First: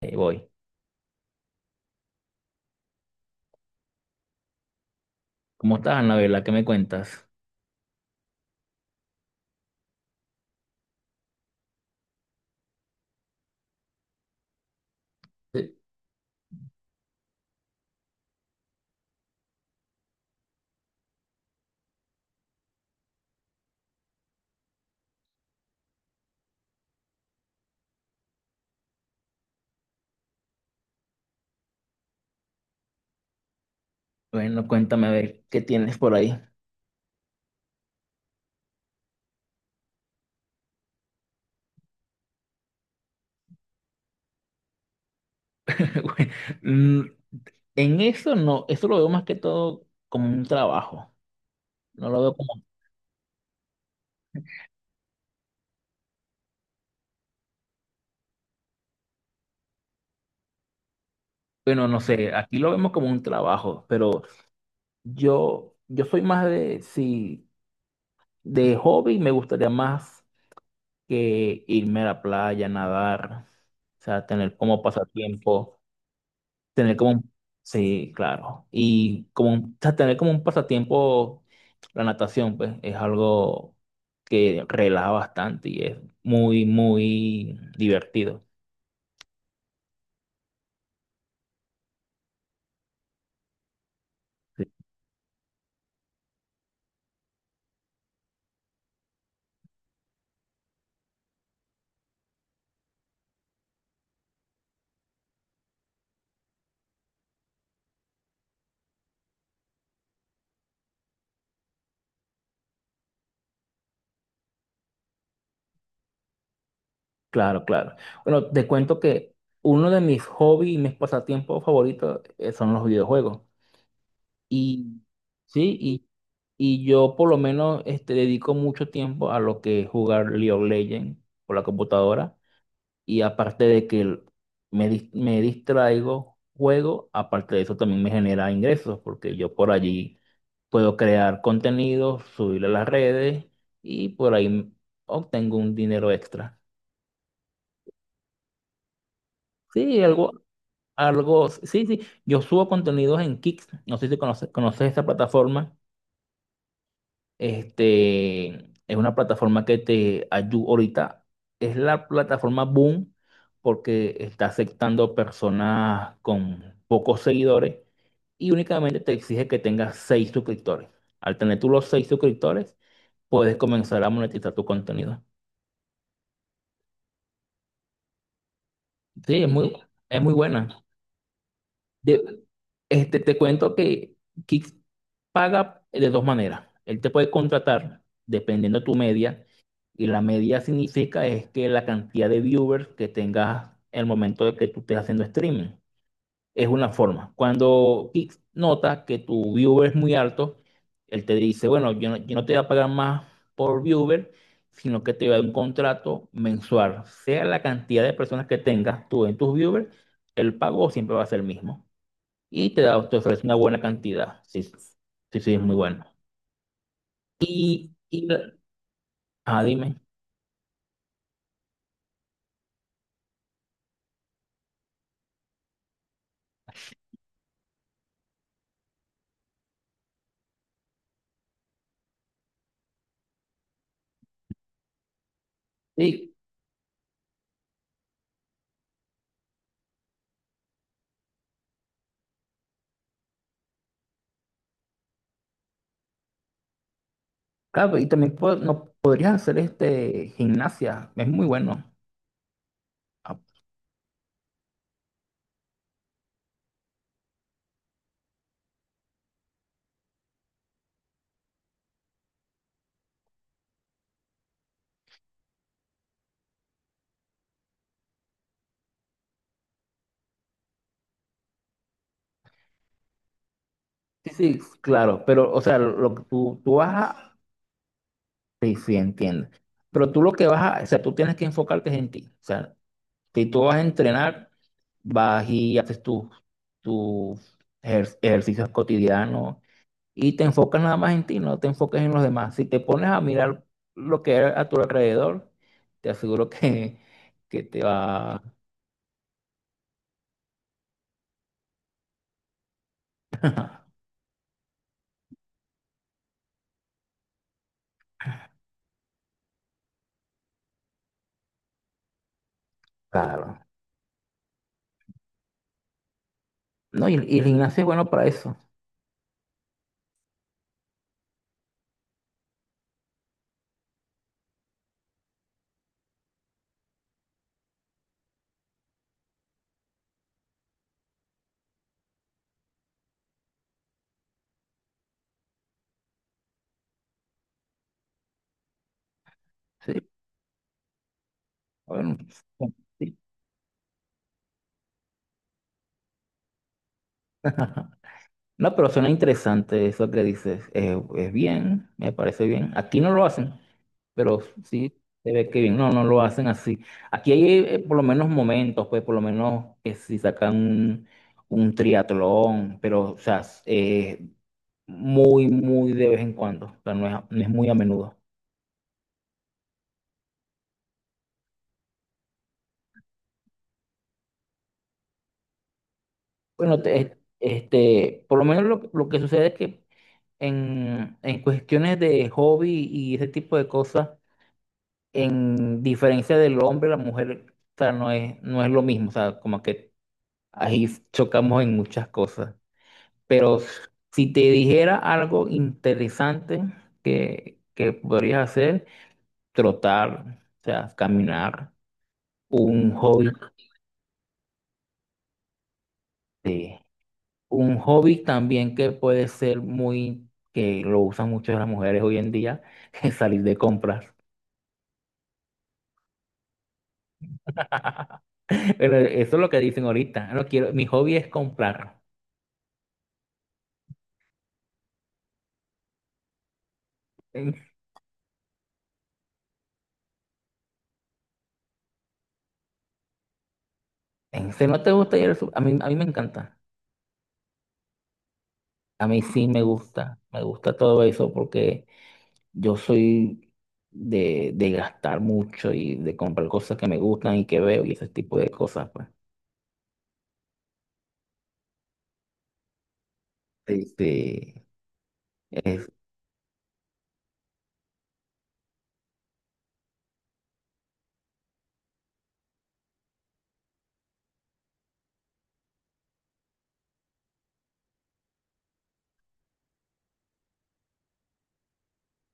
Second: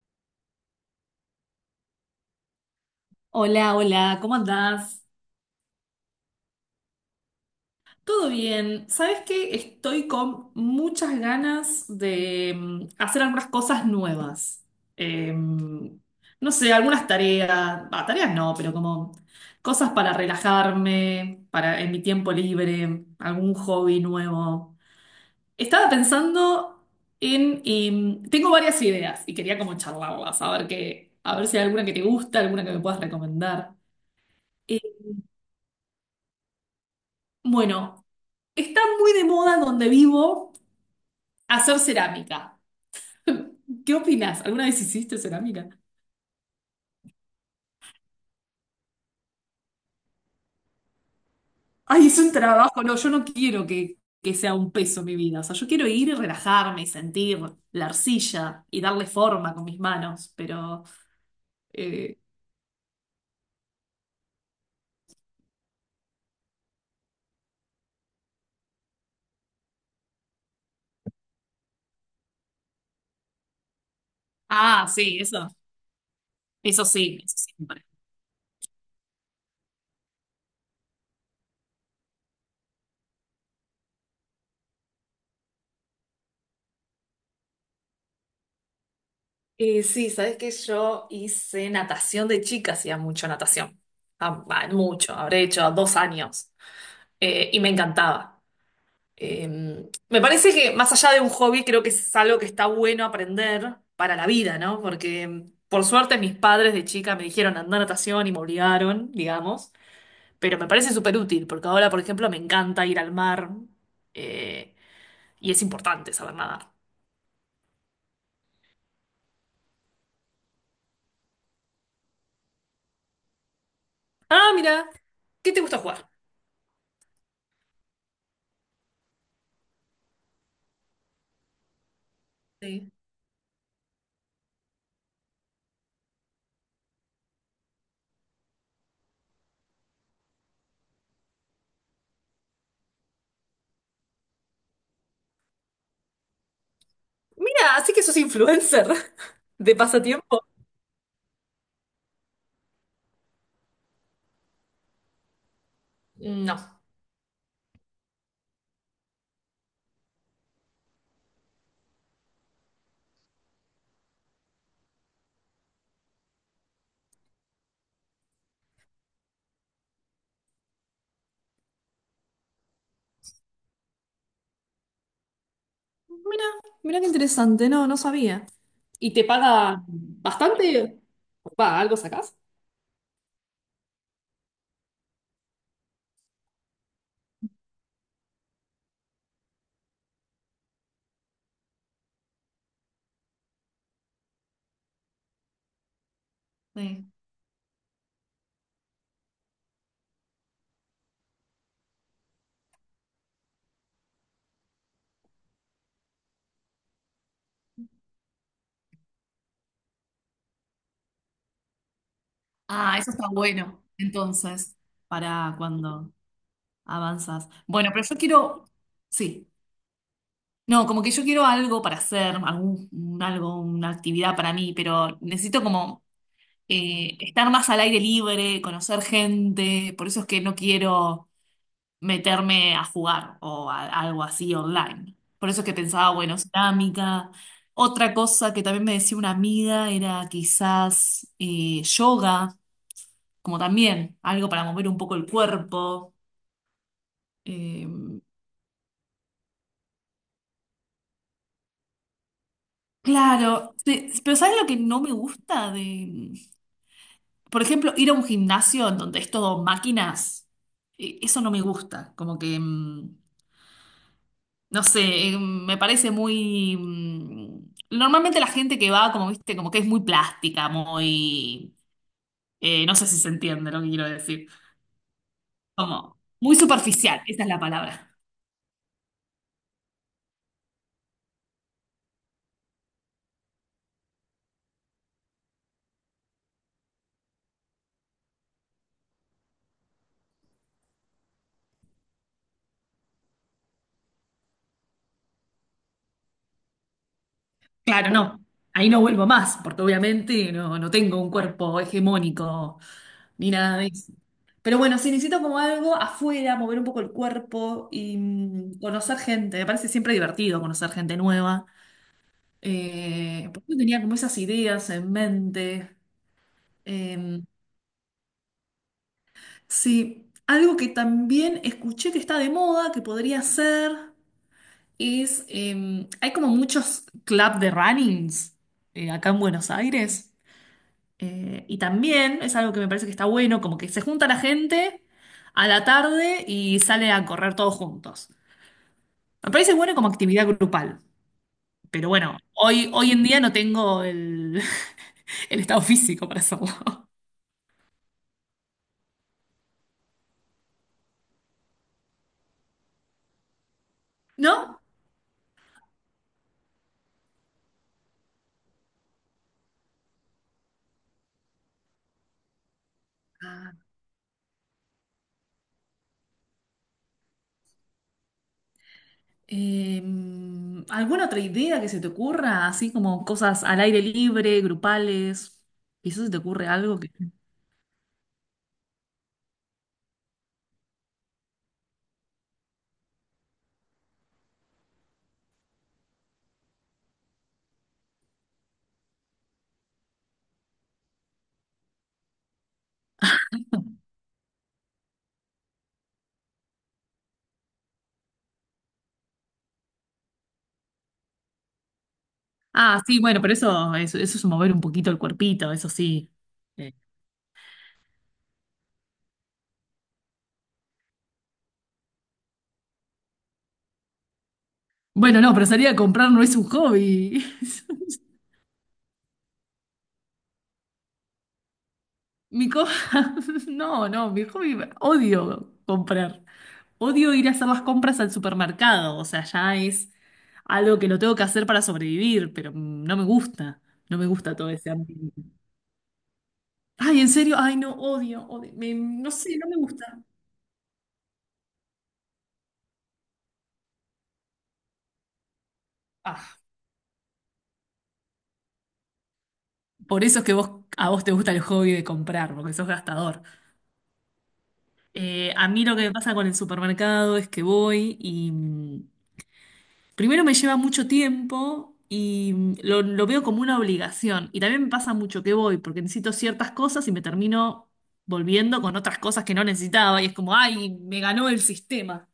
Ahí voy. Hola, hola, ¿cómo andás? ¿Cómo estás, Anabela? ¿Qué me cuentas? ¿Todo bien? ¿Sabes qué? Estoy con muchas ganas de hacer algunas cosas nuevas. Sí. No sé, algunas tareas, bah, tareas no, pero como cosas para relajarme, para en mi tiempo libre, algún hobby nuevo. Estaba pensando en, tengo varias ideas y quería como charlarlas, a ver qué, a ver si hay alguna que te gusta, alguna que me puedas recomendar. Bueno, Eh, cuéntame a ver qué tienes por ahí. bueno. Está muy de moda donde vivo hacer cerámica. ¿Qué opinas? ¿Alguna vez hiciste cerámica? Bueno, Mm, en eso no, eso lo veo más que todo como un trabajo. Ay, No es lo un veo como, trabajo. No, yo no quiero que sea un peso mi vida. O sea, yo quiero ir y relajarme y sentir la arcilla y darle forma con mis manos. Pero. bueno, no eh, sé, aquí lo vemos como un trabajo, pero yo soy más de, si de hobby me gustaría más que irme a la playa, nadar, o sea, tener como Ah, sí, eso. pasatiempo. Eso Tener como sí, un, eso siempre. sí, claro. Y como un- o sea, tener como un pasatiempo, la natación, pues, es algo que relaja bastante y es muy divertido. Sí, sabes que yo hice natación de chica, hacía mucho natación. Sí. Mucho, habré hecho 2 años. Y me encantaba. Eh, Me parece que más allá de un hobby, creo que es algo que está bueno aprender para la vida, ¿no? Porque por suerte mis padres de chica me dijeron andar a natación y me obligaron, digamos, pero me parece súper útil, porque ahora, por ejemplo, me encanta ir al mar eh, y es importante saber nadar. Claro, claro. Bueno, te cuento que uno de mis hobbies y mis pasatiempos favoritos son los videojuegos. Ah, mira, Y ¿qué te sí, gusta jugar? y yo por lo menos este, dedico mucho tiempo a lo que es jugar League of Legends por la computadora. Sí. Y aparte de que me, me distraigo, juego, aparte de eso también me genera ingresos, porque yo por allí puedo crear contenido, subirlo a las redes y por ahí obtengo un dinero extra. Mira, así que sos influencer de Sí, algo, pasatiempo. algo, sí, sí, yo subo contenidos en Kicks, no sé si conoces, conoces esa plataforma. No, Este, es una plataforma que te ayuda ahorita. Es la plataforma Boom porque está aceptando personas con pocos seguidores y únicamente te exige que tengas seis suscriptores. Al tener tú los seis suscriptores, puedes comenzar a monetizar tu contenido. mira, mira qué interesante, no, no sabía. ¿Y te Sí, paga es muy buena. bastante? Va, ¿algo sacás? De- este, te cuento que Kick paga de dos maneras. Él te puede contratar dependiendo de tu media y la media significa es que la cantidad de viewers que tengas en el momento de que tú estés haciendo streaming. Es una Sí. forma. Cuando Kick nota que tu viewer es muy alto, él te dice, bueno, yo no te voy a pagar más por viewer, sino que te voy a dar un contrato mensual. Sea la cantidad de personas que tengas tú en tus viewers, el pago siempre va a ser el mismo y te Ah, da, eso te está ofrece una buena bueno. cantidad. Sí, Entonces, sí, sí, para es muy bueno. cuando avanzas. Bueno, Y, pero yo y la- quiero, sí. ah, dime. No, como que yo quiero algo para hacer, algún, un algo, una actividad para mí, pero necesito como estar más al aire libre, conocer gente. Por eso es que no quiero meterme a jugar o a- algo así online. Por eso es que pensaba, Sí, bueno, cerámica. Otra cosa que también me decía una amiga era quizás yoga. Como también algo para mover un poco el cuerpo. Eh, claro, y también no, podrías hacer este gimnasia, es muy bueno. Ah, claro, sí, pero ¿sabes lo que no me gusta de, por ejemplo, ir a un gimnasio en donde es todo máquinas? Eso no me gusta, como que, no sé, me parece muy normalmente la gente que va, como viste, como que es muy plástica, muy... no sé si se entiende lo que quiero sí, decir. sí, claro, pero, o sea, lo Como que muy tú vas superficial, a, esa es la palabra. sí, sí, entiendo. Pero tú lo que vas a, o sea, tú tienes que enfocarte en ti. O sea, si tú vas a entrenar, vas y haces tus tus ejercicios cotidianos y te enfocas nada más en ti, no te enfocas en los demás. Si te pones a mirar lo que hay a tu alrededor, te aseguro que te Claro, va... no. Ahí no vuelvo más, porque obviamente no, no tengo un cuerpo hegemónico ni nada de eso. Pero bueno, sí necesito como algo afuera, mover un poco el cuerpo y conocer gente. Me parece siempre divertido conocer gente nueva. Claro. Porque yo tenía como esas ideas en mente. No, y Eh, el gimnasio es bueno para eso. sí, algo que también escuché que está de moda, que podría ser, es, hay como muchos club de runnings acá en Buenos Aires. Y también es algo que me parece que está bueno, como que se junta la gente a la tarde y sale a correr todos juntos. Me parece bueno Sí. como actividad grupal, pero Bueno, bueno, hoy sí. en día no tengo el, el estado físico para hacerlo. No, pero suena interesante eso que dices. Es bien, me parece bien. Aquí no lo hacen, pero ¿No? sí se ve que bien. No, no lo hacen así. Aquí hay por lo menos momentos, pues por lo menos que si sacan un triatlón, pero o sea, Ah, muy, muy de vez en cuando, o sea, no es, no es muy a menudo. ¿Alguna otra idea que se te ocurra? Así como cosas al aire libre, grupales. Quizás se te ocurre Bueno, algo que... este, por lo menos lo que sucede es que en cuestiones de hobby y ese tipo de cosas, en diferencia del hombre, la mujer, o sea, no es, no es lo mismo, o sea, como que ahí chocamos en muchas cosas. Pero si te dijera algo interesante que podrías hacer, trotar, o sea, caminar, un Ah, sí, hobby. bueno, pero eso es mover un poquito el cuerpito, eso sí. Sí. Eh, Un hobby también que puede ser muy, que lo usan mucho las mujeres hoy en día, es salir de compras. Bueno, no, pero salir a comprar no es un hobby. Pero eso es lo que dicen ahorita. No quiero, mi hobby es comprar. Mi co- No, no, mi hobby, odio comprar. Odio ir a En- hacer las compras al supermercado. O sea, ya es algo que lo tengo que hacer para sobrevivir, pero no me gusta. No me gusta Si todo no ese te gusta ir al ambiente. A mí me encanta. Ay, en serio, ay, no, odio, odio. Me- A mí no sí sé, me no me gusta. gusta. Me gusta todo eso porque yo soy de gastar mucho y de comprar Ah, cosas que me gustan y que veo y ese tipo de cosas, pues. por eso es que vos, a vos te gusta el hobby de comprar, porque sos gastador. Sí, sí, A mí es- lo que me pasa con el supermercado es que voy y. Primero me lleva mucho tiempo y lo veo como una obligación. Y también me pasa mucho que voy porque necesito ciertas cosas y me termino volviendo con otras cosas que no necesitaba. Y es como, ay, me ganó el sistema.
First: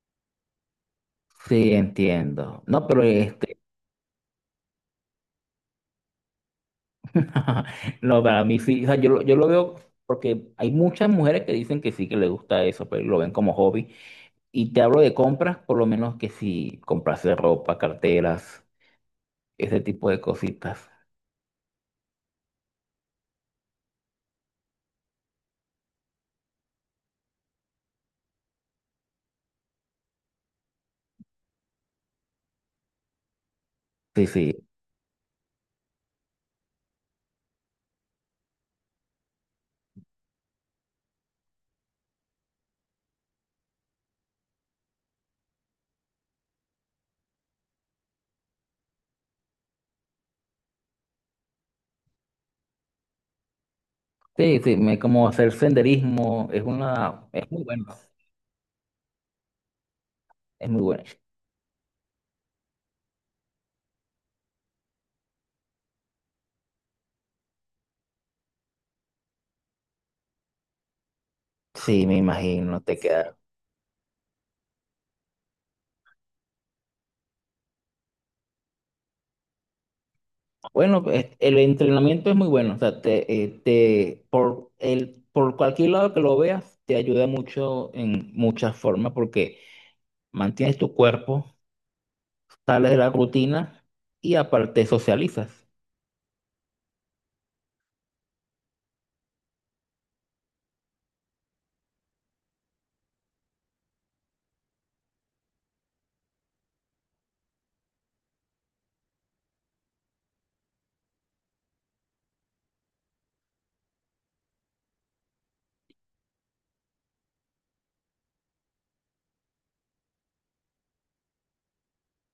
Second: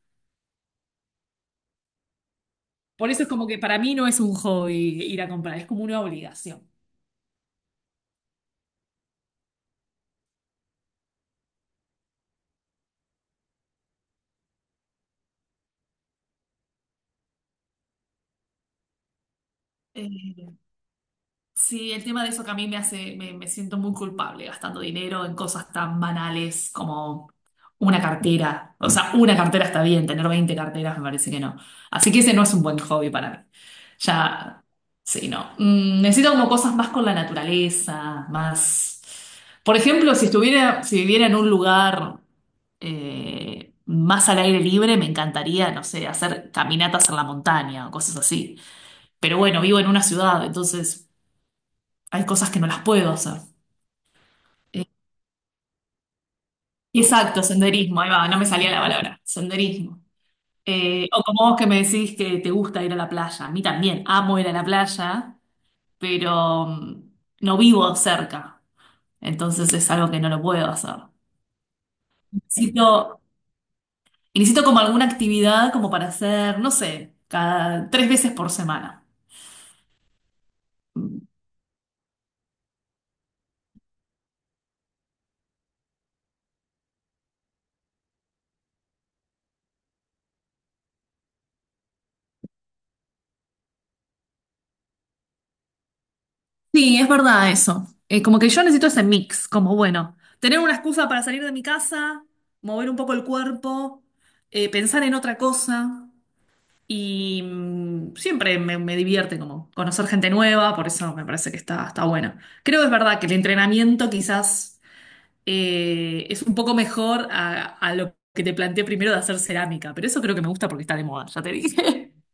sí, entiendo. No, pero Por eso es como este. que para mí no es un hobby ir a comprar, es como una obligación. No, para mí sí, o sea, yo, yo lo veo porque hay muchas mujeres que dicen que sí, que les gusta eso, pero lo ven como hobby. Y te hablo de compras, por lo menos que si comprarse ropa, carteras, ese tipo de Eh, cositas. Sí, el tema de eso que a mí me hace, me siento muy culpable gastando dinero en cosas tan banales como una cartera. O sea, una cartera está bien, tener 20 carteras me parece que no. Así que ese no es un buen hobby para mí. Sí, sí, Ya, sí, no. Necesito como cosas más con la naturaleza, más... Por ejemplo, si estuviera, si viviera en un lugar más al aire libre, me encantaría, no sé, hacer caminatas en la montaña o cosas así. Pero bueno, vivo en una ciudad, entonces hay cosas que no las puedo hacer. sí, sí, Eh, me, como hacer senderismo, es una, exacto, es muy bueno, senderismo, ahí va, no me salía la palabra, senderismo. es muy bueno. O como vos que me decís que te gusta ir a la playa, a mí también, amo ir a la playa, pero no vivo cerca, entonces es algo que no lo puedo hacer. Sí, me imagino, te Necesito, queda. y necesito como alguna actividad como para hacer, no sé, cada tres veces por semana. Bueno, pues, el entrenamiento es muy bueno, o sea, te, te, por, el, por cualquier lado que lo veas, te ayuda mucho en muchas formas porque... mantienes tu cuerpo, sales de la rutina y aparte socializas. Sí, es verdad eso. Como que yo necesito ese mix, como bueno, tener una excusa para salir de mi casa, mover un poco el cuerpo, pensar en otra cosa y siempre me, me divierte como conocer gente nueva, por eso me parece que está, está bueno. Creo que es verdad que el entrenamiento quizás es un poco mejor a lo que te planteé primero de hacer cerámica, pero eso creo que me gusta porque está de moda, ya te dije.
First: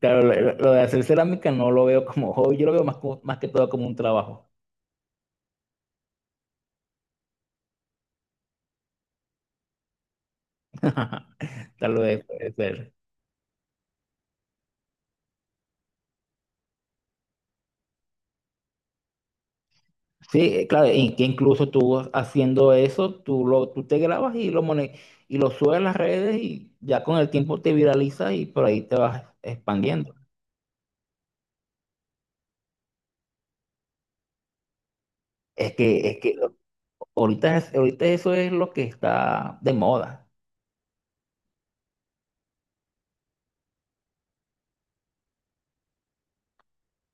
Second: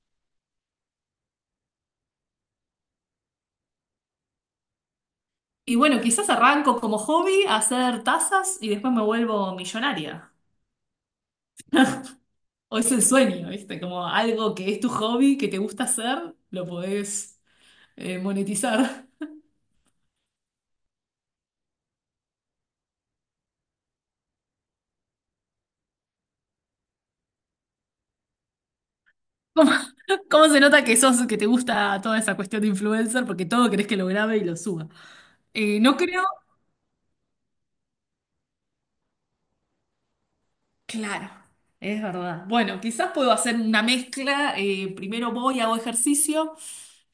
Claro, lo, lo de hacer cerámica no lo veo como hobby, yo lo veo más, más que todo como un trabajo. Y bueno, quizás arranco como hobby a hacer tazas y después me vuelvo millonaria. Tal vez puede O ser. es el sueño, ¿viste? Como algo que es tu hobby, que te gusta hacer, lo podés monetizar. Sí, claro, y que incluso tú haciendo eso, tú, lo, tú te grabas y lo, y lo subes a las redes y ya con el tiempo te viraliza y por ahí te vas ¿Cómo, expandiendo. cómo se nota que sos, que te gusta toda esa cuestión de influencer? Porque todo querés que lo grabe y lo suba. Es No que, es creo. que ahorita, ahorita eso es lo que está de moda. Claro, es verdad. Bueno, quizás puedo hacer una mezcla. Primero voy, hago ejercicio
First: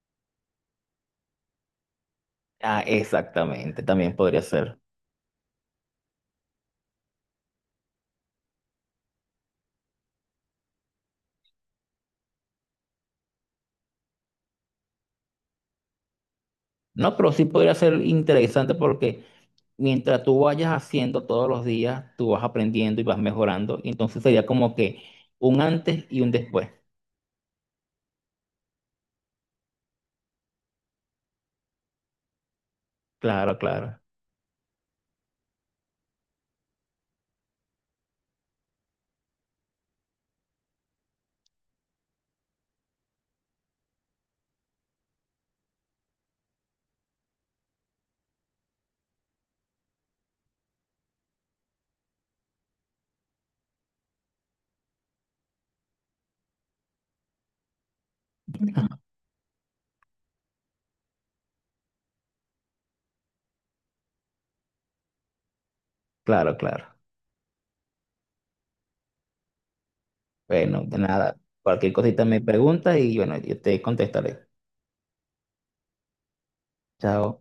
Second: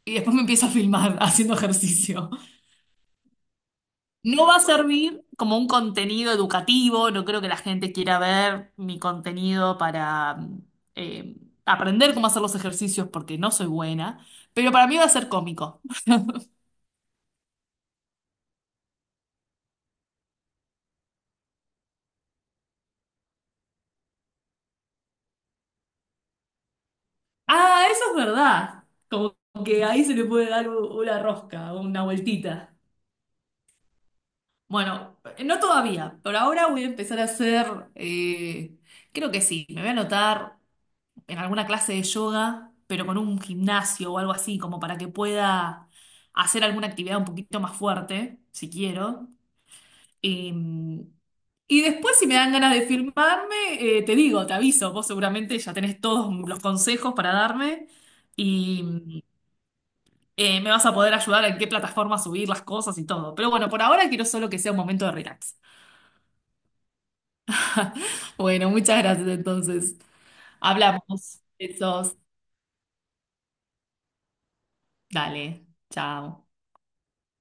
y después me empiezo a filmar haciendo ejercicio. Ah, exactamente, también podría No va a ser. servir como un contenido educativo, no creo que la gente quiera ver mi contenido para eh, aprender cómo hacer los ejercicios porque no soy buena, pero para mí va a ser cómico. No, pero sí podría ser interesante porque mientras tú vayas haciendo todos los días, tú vas aprendiendo y vas mejorando. Y entonces sería como que un antes y un después. Ah, eso es verdad. Como que ahí se le puede dar u- una rosca, una vueltita. Claro, claro, Bueno, no todavía, pero ahora voy a empezar a hacer, creo que sí, me voy a anotar en alguna clase de yoga, pero con un gimnasio o algo así, como para que pueda hacer alguna actividad un poquito más fuerte, si quiero. Em, y después, si me dan ganas de filmarme, te digo, te aviso, vos seguramente ya tenés todos los consejos para darme y me vas a poder ayudar en qué plataforma subir las cosas y todo. Pero bueno, por ahora quiero solo que sea un momento de relax. claro, claro. Bueno, muchas gracias entonces. Bueno, de nada. Hablamos. Cualquier Besos. cosita me preguntas y bueno, yo te contestaré. Dale. Chao. Chao.